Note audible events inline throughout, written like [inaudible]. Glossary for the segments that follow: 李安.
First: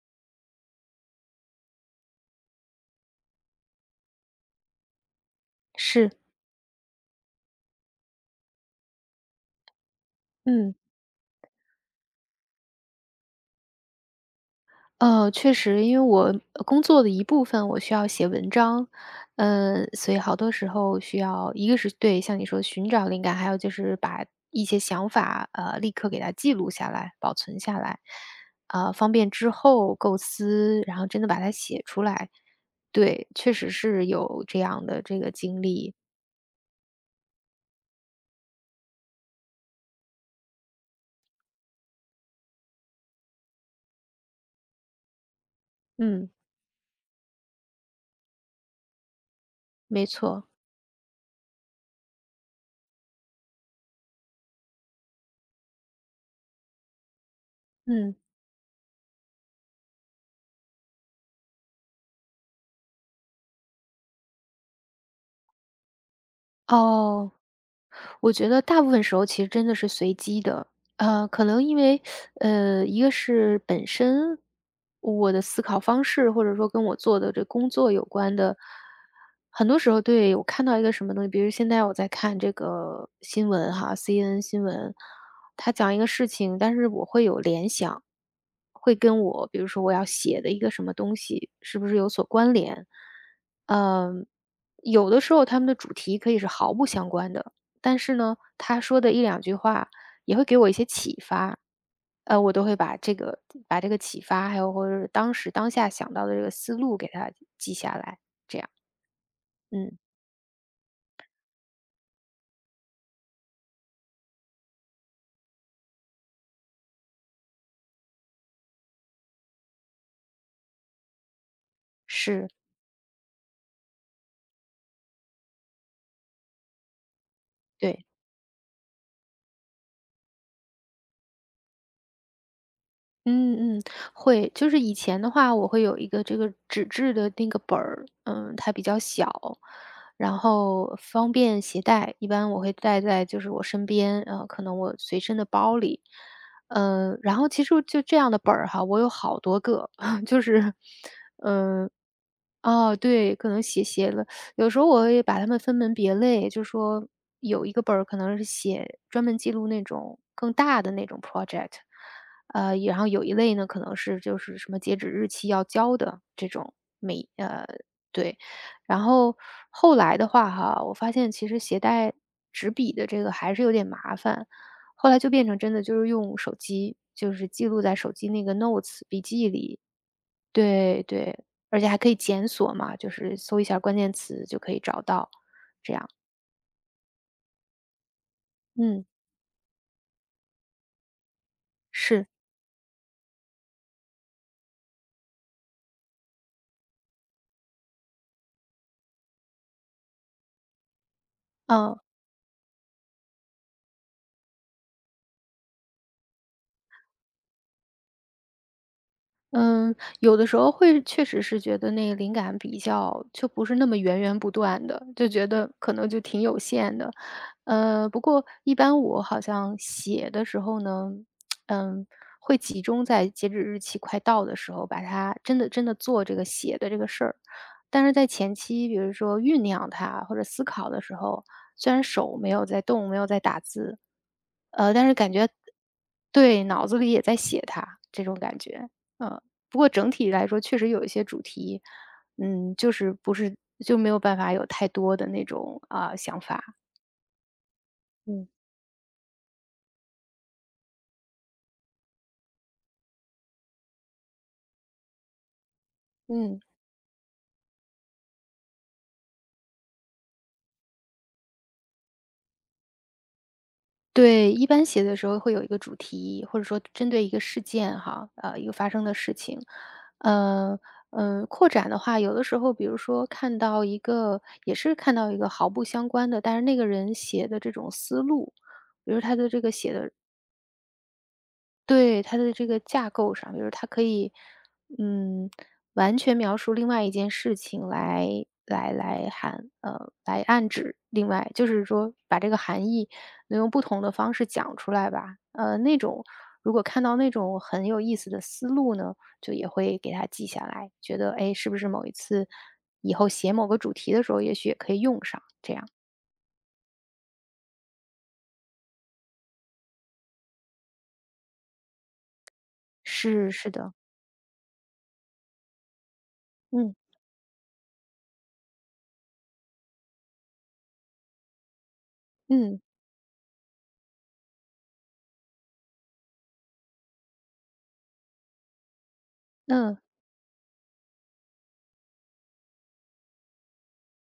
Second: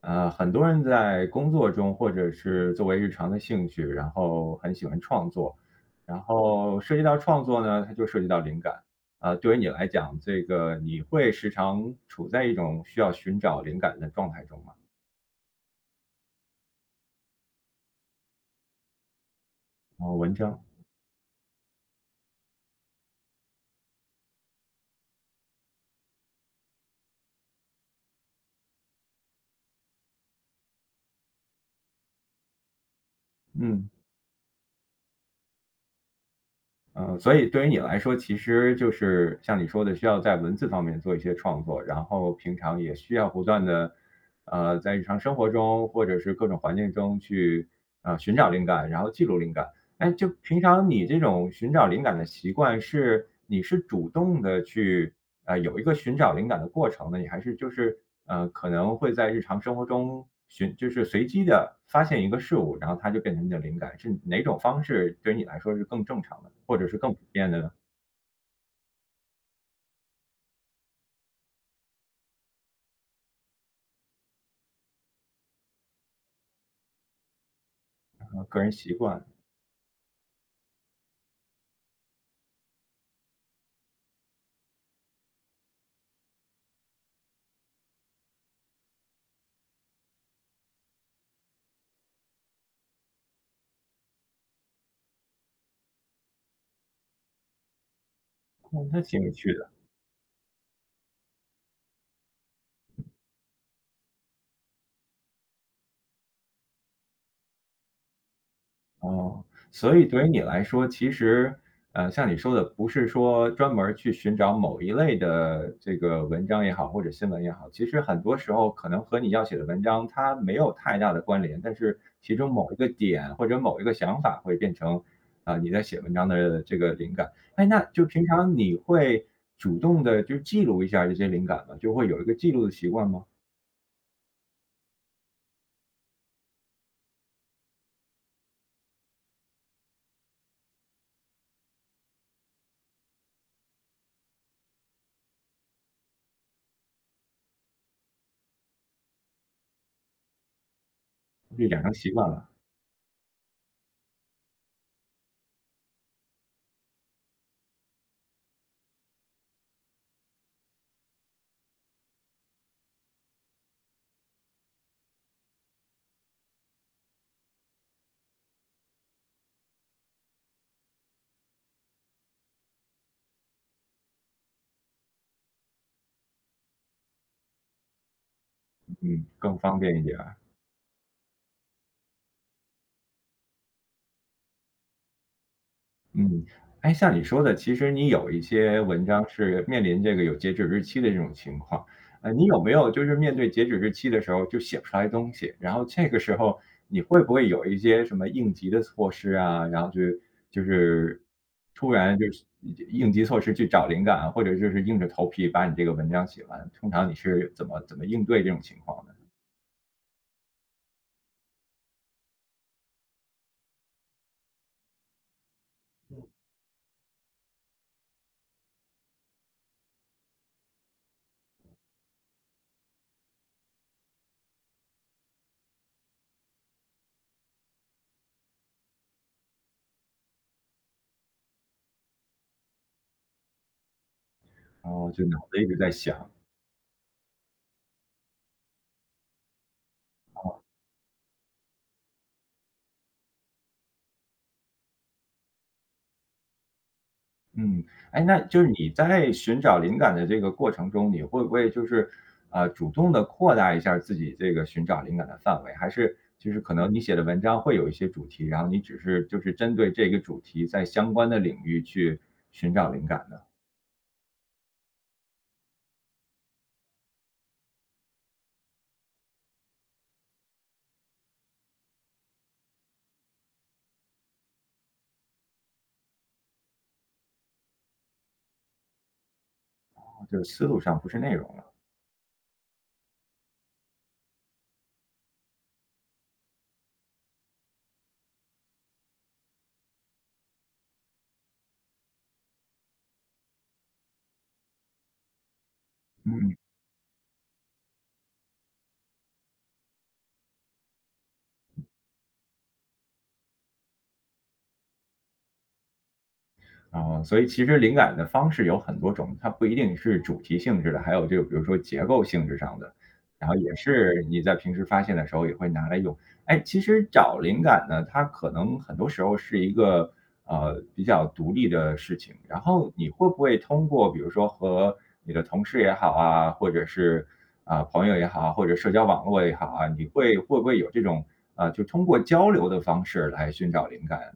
很多人在工作中或者是作为日常的兴趣，然后很喜欢创作，是。然后涉及到创作呢，它就涉及到灵感。对于你来讲，这嗯，个你会时常处在一种需要寻找灵感的状态中吗？确实，因为我工作的一部分我需要写文章。所哦，以文好多章。时候需要，一个是对像你说寻找灵感，还有就是把一些想法立刻给它记录下来、保存下来，方便之后构思，然后真的把它写出来。对，确实嗯。是有这样的这个经历。嗯，所以对于你来说，其实就是像你说的，需要在文字方面做一些创作，然后平常也需要不断的，在日常生活中或者嗯，是各种环境中去，寻找灵感，然后记录灵感。没哎，就错。平常你这种寻找灵感的习惯是你是主动的去有一个寻找灵感的过程呢，你还是就是嗯。可能会在日常生活中寻就是随机的发现一个事物，然后它就变成你的灵感，是哪种方式对于你来说是更正常的，或者是更普哦，遍的？我觉得大部分时候其实真的是随机的。可能因为，一个是本身我的思考方式，或者说跟我做的这工作有关的。个人习惯？很多时候对，我看到一个什么东西，比如现在我在看这个新闻哈，CNN 新闻，他讲一个事情，但是我会有联想，会跟我比如说我要写的一个什么东西是不是有所关联。嗯、有的时候他们的主题可以是毫不相关的，但是呢，他哦，那说的挺一有两趣句的。话也会给我一些启发。我都会把这个把这个启发，还有或者是当时当下想到的这个思路给它记下来，这样。哦，所嗯，以对于你来说，其实，像你说的，不是说专门儿去寻找某一类的这个文章也好，或者新闻也好，其实很多时候可能和你要写的文章它没有太大的关联，但是其是，中某一个点或者某一个想法会变成啊、你在写文章的这个灵感。哎，那就对。平常你会主动的就记录一下这些灵感吗？就会有一个记录的习惯吗？嗯嗯，会。就是以前的话，我会有一个这个纸质的那个本儿，嗯，它比较小，然后方便携带，一般我会带在就是我身边，可能我随身的包里。嗯，然后其实就这样的本儿哈，我有好多个，[laughs] 就是，就养嗯、成习惯了。哦，对，可能写写了有时候我也把它们分门别类，就说有一个本儿可能是写专门记录那种更大的那种 project。然后有一类呢，可能是就是什么截止日期要交的这种，对。然后后来的话哈，我发现其实携带纸笔的这个还是有点麻烦，后来就变成真的就是用手机，就是记录在手机那个 notes 笔嗯，记更方里。便一点。对对，而且还可以检索嘛，就是搜一下关键词就可以找到，这样。嗯，哎，像你说的，其实你有一些嗯，文章是面临这个有截止日期的这种情况，是，你有没有就是面对截止日期的时候就写不出来东西，然后这个时候你会不会有一些什么应急的措施啊？然后就就是突嗯。然就是应急措施去找灵感啊，或者就是硬着头皮把你这个文章写完，通常你是怎么应对这种情况的？嗯，有的时候会确实是觉得那个灵感比较就不是那么源源不断的，就觉得可能就挺有限的。不过一般我好像写的时候呢，嗯，会集中在截止日期快到的时候，把它真的做这个写的这个事儿。但是在前期，比如说酝酿它或者思考的时候，虽然手没有在动，没有在打字，然但后是就感脑觉子一直在想。对，脑子里也在写它这种感觉。嗯。不过整体来说确实有一些主题，嗯，就是不是，就没有办法有太多的那种，啊，想法。嗯，哎，那嗯。就是你在寻找灵感的这个过程中，你会不会就是主动的扩大一下自己这个寻找灵感的范围？还是就是嗯。可能你写的文章会有一些主题，然后你只是就是针对这个主题在相关的领域去寻找灵感呢？对，一般写的时候会有一个主题，或者说针对一个事件哈，一个发生的事情。呃嗯，扩展的话，有的时候比如说看到一个，也是看到一个毫不相关的，但是那个人写的这种思路，比如他的这个写的，就是思路上不是内容了。对，它的这个架构上，比如它可以，嗯，完全描述另外一件事情，来暗指另外，就是说把这个含义能用不同的方式讲出来吧。那种嗯嗯。如果看到那种很有意思的思路呢，就也会给它记下来，觉得哎，诶，是不是某一次以后写某个主题的时候，也许也可以用上，这样。啊，所以其实灵感的方式有很多种，它不一定是主题性质的，还有这个比如说结构性质上的，然是，后是也的。是你在平时发现的时候也会拿来用。哎，其嗯，实找灵感呢，它可能很多时候是一个比较独立的事情。然嗯，后你会不会通过比如说和你的同事也好啊，或者是啊、朋友也好啊，或者社交网络也好啊，嗯。你会不会有这种就通过交流的方式来寻找灵感？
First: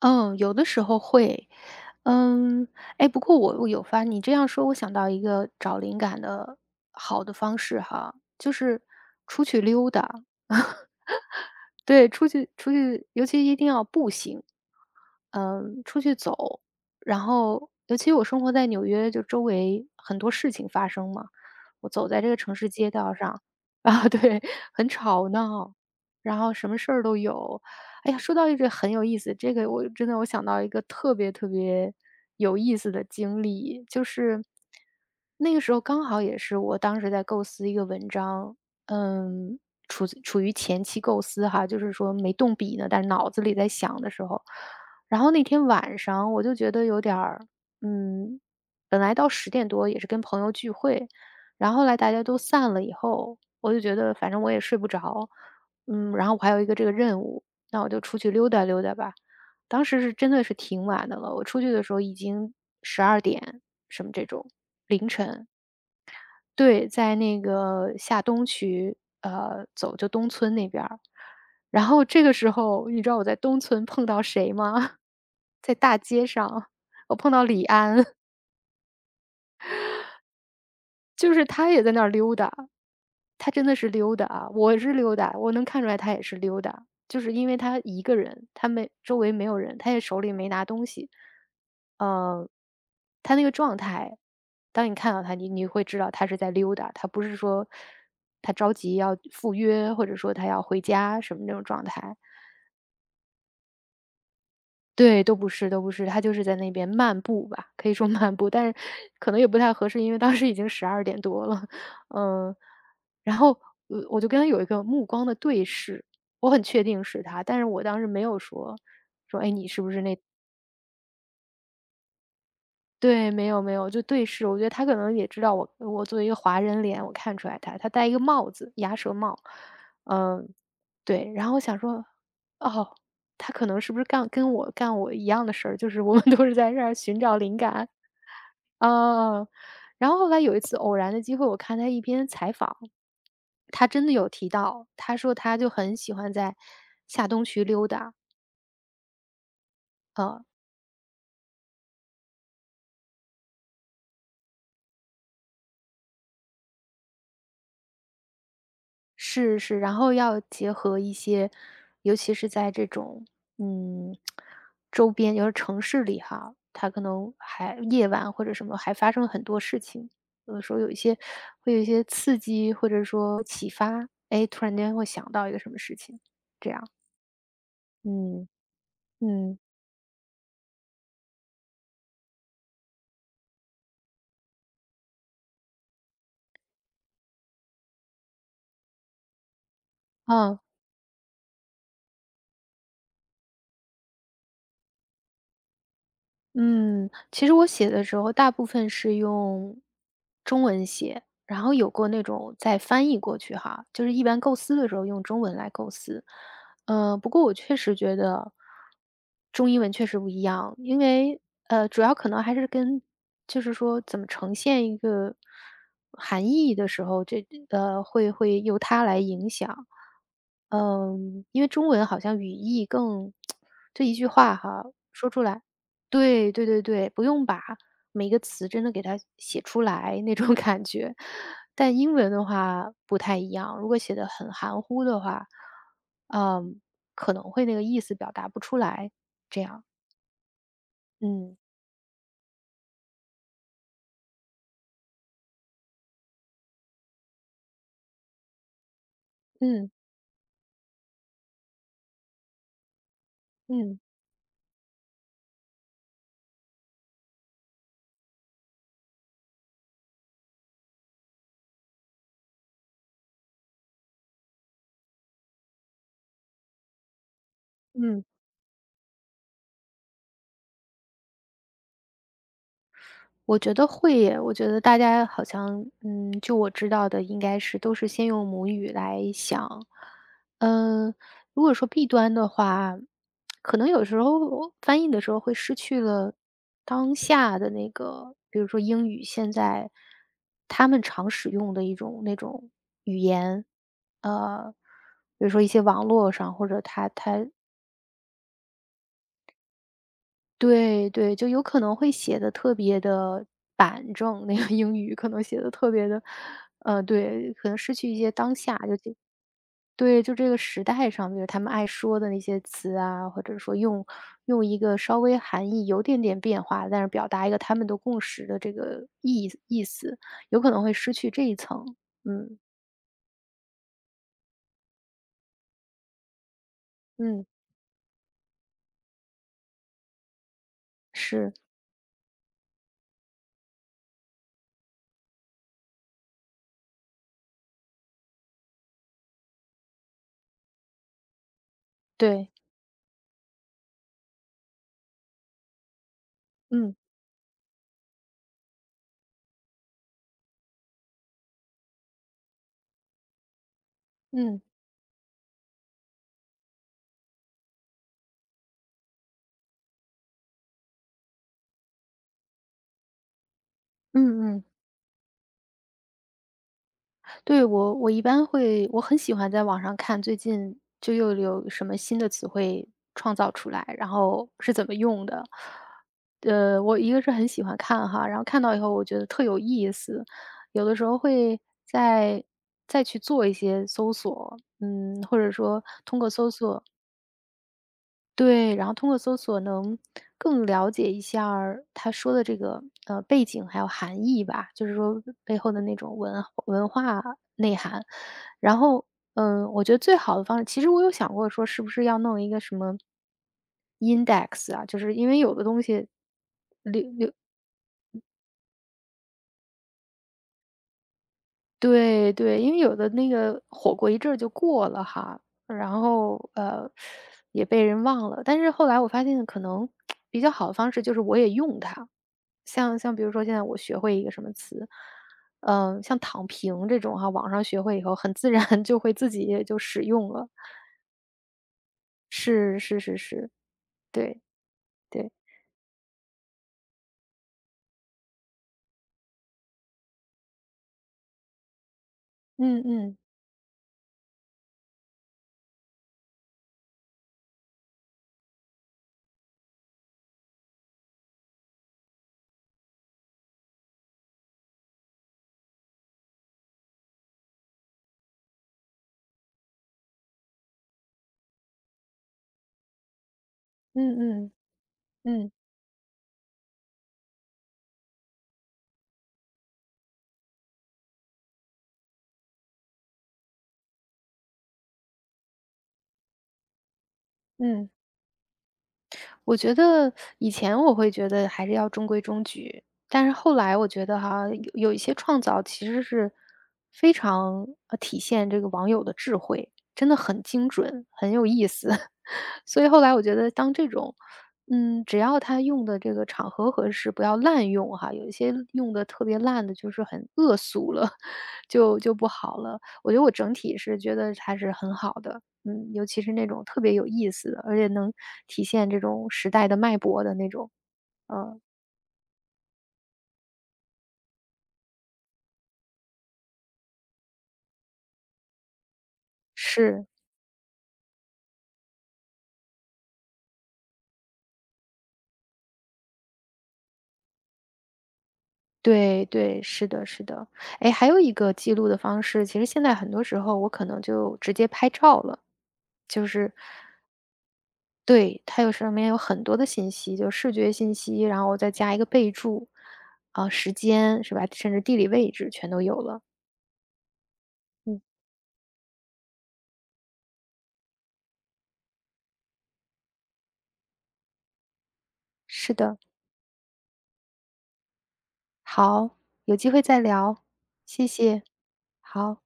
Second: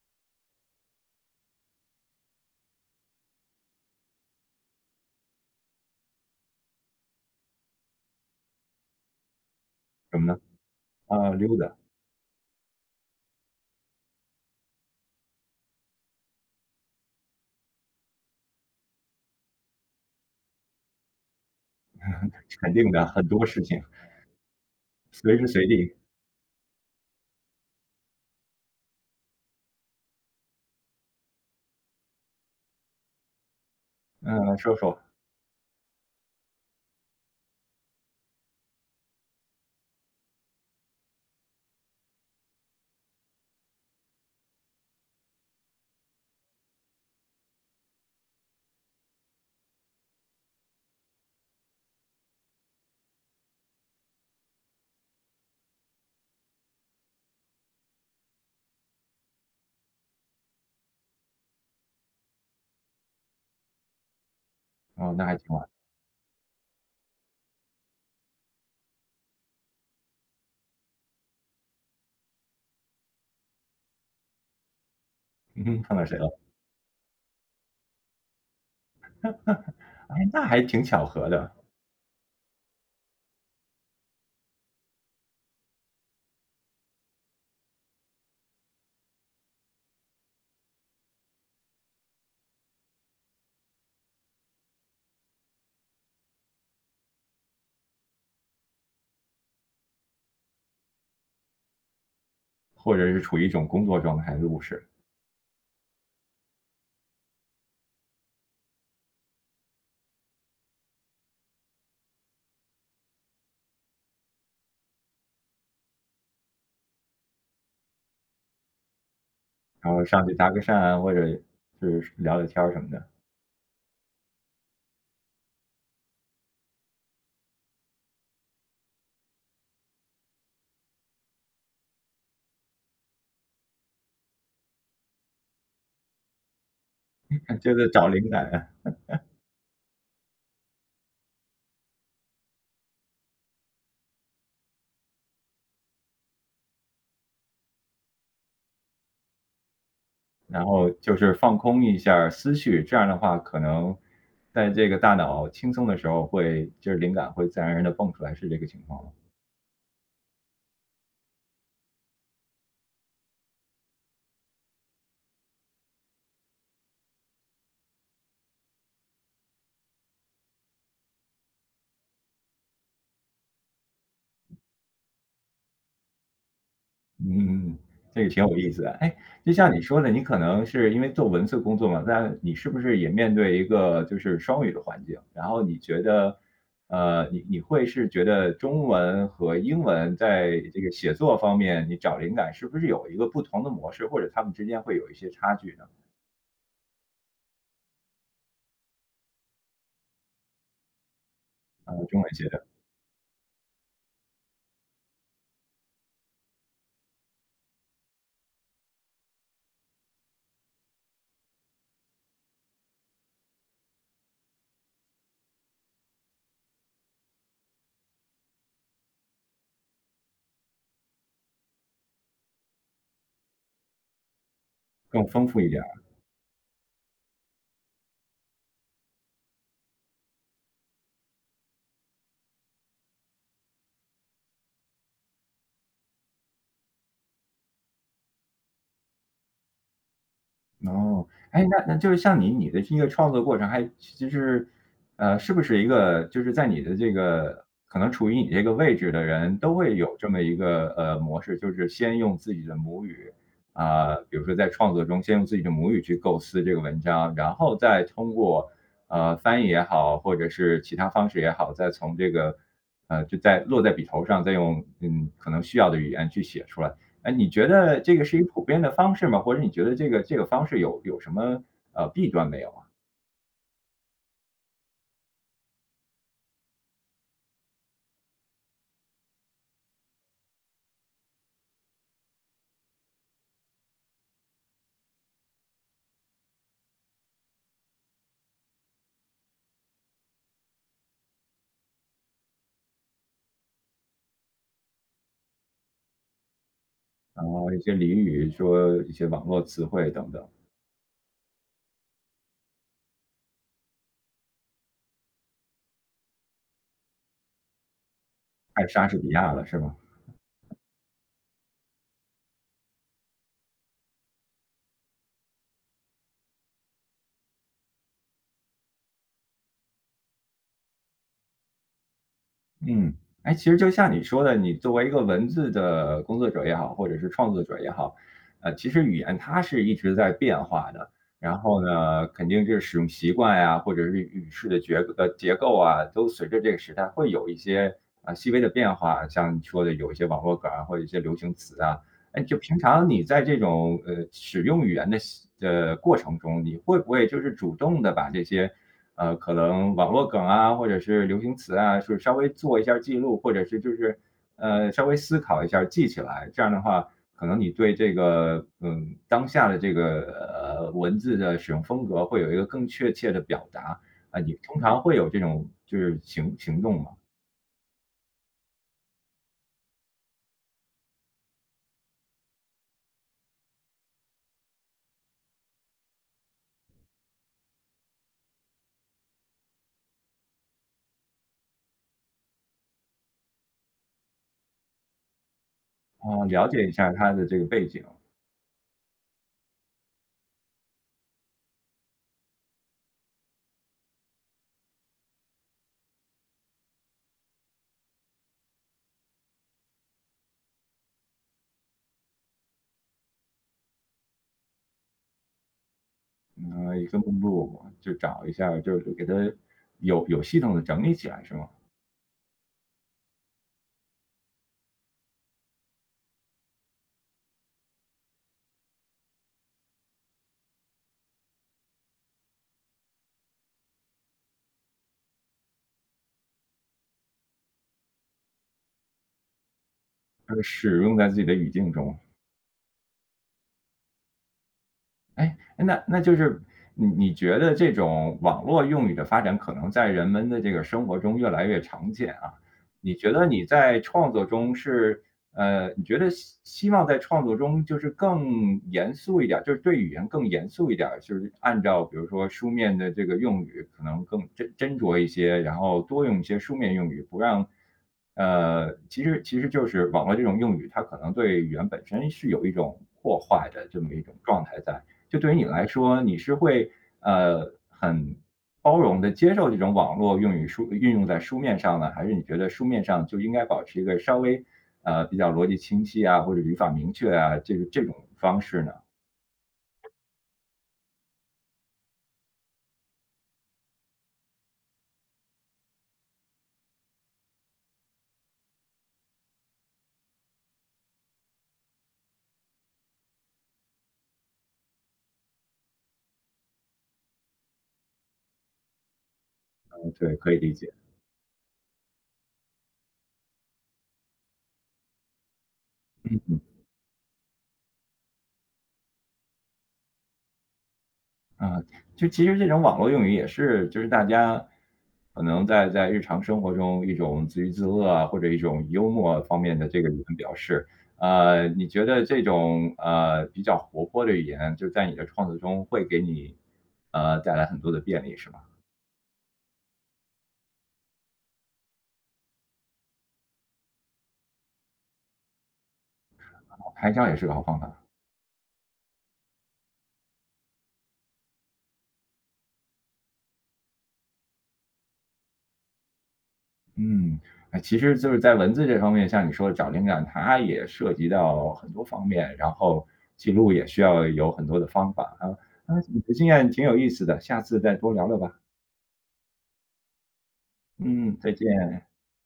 嗯，有的时候会。嗯，哎，不过我有发，你这样说，我想到一个找灵感的好的方式哈，就是出去溜达。什么呢？[laughs] 溜达。对，出去，尤其一定要步行，嗯，出去走。然后，尤其我生活在纽约，就周围很多事情发生嘛，我走在这个城市肯定街的，道很上，多事情，[laughs] 啊，对，很吵随时随闹，地。然后什么事儿都有。哎呀，说到一个很有意思，这个我真的我想到一个特别特别有意思的经历，就是嗯，说说。那个时候刚好也是我当时在构思一个文章，嗯，处于前期构思哈，就是说没动笔呢，但是脑子里在想的时候，然后那天晚上我就觉得有点儿，嗯，本来到十点多也是跟朋友聚会，然后后来大家都散了以后，我就觉得反正我也睡不着，嗯，然后我还有一个这个任务，那我就出去溜达溜达吧。当时是真的是挺晚的了，我出去的时候已经十二点什么这种，凌哦，那还晨。挺晚。对，在那个下东区，呃，走就东村那边儿。然后这个时候，你知道我在东村碰到谁吗？[laughs] 在嗯，碰大到谁了？街上，我碰到李安，[laughs] 哎，那还挺巧合就是的。他也在那儿溜达。他真的是溜达啊，我是溜达，我能看出来他也是溜达，就是因为他一个人，他没，周围没有人，他也手里没拿东西，呃，他那个状态，当你看到他，你你会知道他是在溜达，他不是说他着急要赴约，或者说他要回家什么那种状态。或者是处于一种工作状态入室。对，都不是，他就是在那边漫步吧，可以说 [laughs] 漫步，但是可能也不太合适，因为当时已经十二点多了。嗯。然后，我就跟他有一个目光的对视，我很确定是他，但是我当时没有说。然后上去搭个讪，或者就是聊聊天儿什么的。对，没有没有，就对视，我觉得他可能也知道我，我作为一个华人脸，我看出来他，他戴一个帽子，鸭舌帽。嗯，对，然后我想说，哦，他可能是不是干，跟我干我一样的事儿，就是我们都是在这儿寻找灵 [laughs] 接着感。找灵感。啊，然后后来有一次偶然的机会，我看他一篇采访，他真的有提到，他说他就很喜欢在下东区溜达。呃然后就是放空一下儿思绪，这样的话可能在这个大脑轻松的时候会就是灵感会自然而然的蹦出来，是这个情况吗？是是，然后要结合一些，尤其是在这种嗯周边，尤其是城市里哈，它可能还夜晚或者什么还发生很多事情，有的时候有一些，会有一些刺激或者说启发，哎，突然间会想到一个什么事情，这样。嗯嗯嗯，这个挺嗯有意思的。哎，就嗯像你说的，你可能是因为做文字工作嘛，那你是不是也面对一个就是双语的环境？然后你觉得，你会是觉得中文和英文嗯。在这个写作方面，你找灵感是不是有一个不同的模式，或者他们之间会有一些差距呢？嗯，其实我写的时候大部分是用中文写，然后有过中那文写种的。再翻译过去哈，就是一般构思的时候用中文来构思。不过我确实觉得中英文确实不一样，因为主要可能还是跟，就是说怎么呈现一个含义的时候，这会由它来影响。嗯，因为中文好像语义更，[tsk] [smacks lips] 这一句话哈，更说出丰富来，一点。对，不用把每个词真的给它写出来那种 [laughs] 感觉。但英文的话不太一样，如果写的很含糊的话，嗯，可能会那个意思表达不出来，这样。哦，嗯，哎，那那就是像你的这个创作过程还就是，是不是一个就是在你的这个可能处于你这个位置的人都嗯，会有这么一个，模式，就是先用自己的母语，嗯，啊，比如说在创作中先用自己的母语去构思这个文章，然后再通过，翻译也好，或者是其他方式也好，再从这个，就在落在笔头上，再用，嗯，可能需要的语言去写出来。哎，你觉得这个嗯。是一个普遍的方式吗？或者你觉得这个方式有什么弊端没有啊？我觉得会耶，我觉得大家好像，嗯，就我知道的，应该是都是先用母语来想。嗯，如果说弊端的话，可能有时候翻译的时候会失去了当下的那个，比如说英语现在他们常使用的一种那种语言，呃，比如说一些网络上，或者他然他后一些俚语，说一些网络词汇等等。对对，就有可能会写的特别的板正，那个英语可能写的特别的，对，可能失去一些当下，太就莎这士比亚了是吗？对，就这个时代上比如他们爱说的那些词啊，或者说用，用一个稍微含义有点点变化，但是表达一个他们都共识的这个意思，有可能会失去这一层。嗯，嗯，哎，其实就像你说的，你作为一个文字的工作者也好，或者是嗯，创作者也好，其实语言它是一直在变化的。是，然后呢，肯定是使用习惯呀，或者是语式的结构啊，都随着这个时代会有一些啊细微的变化。像你说的，有一些网络梗啊，或者一些流行词啊。哎，对，就平常你在这种使用语言的过程中，你嗯，会不会就是主动的把这些可能网络梗啊，或者是流行词啊，是稍微做一下记录，或者是就是，嗯，稍微思考一下记起来。这样的话，可能你对这个，嗯，当下的这个，文字的使用风格会有一个更确切的表达。啊，你嗯嗯。通常会有这种就是行动嘛。对，我一般会，我很喜欢在网上看最近就又有什么新的词汇创造出来，然后是怎么用的。我一个是很喜欢看哈，然后看到以后我觉得特有意思，有的时候会再去做一些搜索，嗯，或者说通过啊，搜了索，解一下它的这个背景。对，然后通过搜索能更了解一下儿他说的这个，背景还有含义吧，就是说背后的那种文化内涵。然后，嗯，我觉得最好的方式，其实我有想过说是不是要弄一个什么 index 啊，就是因为有的东西，嗯，一个目录就找一下就是给它有系统的整理起来是吗？对对，因为有的那个火过一阵儿就过了哈，然后也被人忘了。但是后来我发现，可能比较好的方式就是我也用它，像比如说现在我学会一个什么词，像躺平这种哈，网上学会以后，很自然 [laughs] 就会自己也就使用了。就是使用在自己的语境中。是是是是，对对。哎，那那就是你你觉得这种网络用语的发展，可能在人们的这个生活中越来越常见啊。嗯你嗯觉得你在创作中是你觉得希望在创作中就是更严肃一点儿，就是对语言更严肃一点儿，就是按照比如说书面的这个用语，可能更斟酌一些，然后多用一些书面用语，不让其实就是网络这种用语，它可能对语言本身是有一种破坏的这么嗯一种嗯状态在。就嗯对于你来说，你是会很包容的接受这种网络用语书运用在书面上呢，还是你觉得书面上就应该保持一个稍微比较逻辑清晰啊，或者语法明确啊，这个嗯。这种方式呢？我觉得以前我会觉得还是要中规中矩，但是后来我觉得哈，有一些创造其实是非常体现这个网友的智慧，真的很精准，很有意思。[laughs] 所以后来我觉得，当这种，嗯，只要他用的这个场合合适，不要滥用哈。有一些用的特别烂的，就是嗯很对，可恶以理解。俗了，[laughs] 就就不好了。我觉得我整体是觉得还是很好的。嗯，尤其是那种特别有意思的，而且能体现这种时代的脉搏的那种。嗯，啊，就其实这种网络用语也是，就是大家可能在日常生活中一种自娱自乐啊，或者一种幽默方面的这是，个语言表示。你觉得这种比较活泼的语言，就在你的创作中会给你带来很多的便利，是吧？对对，是的是的。哎，还有一个记录的方式，其实现在很多时候我可能就直接拍照了。就是哦，拍箱也是个好方法。对，它有上面有很多的信息，就视觉信息，然后我再加一个备注，啊，时间是吧？甚至地理位置全都有了。嗯，哎，其嗯，实就是在文字这方面，像你说的找灵感，它也涉及到很多方面，然后记录也需要有很多的方法啊。是啊，的，你的经验挺有意思的，下次再多聊聊吧。好，有机会再聊，谢嗯，谢，再见。好。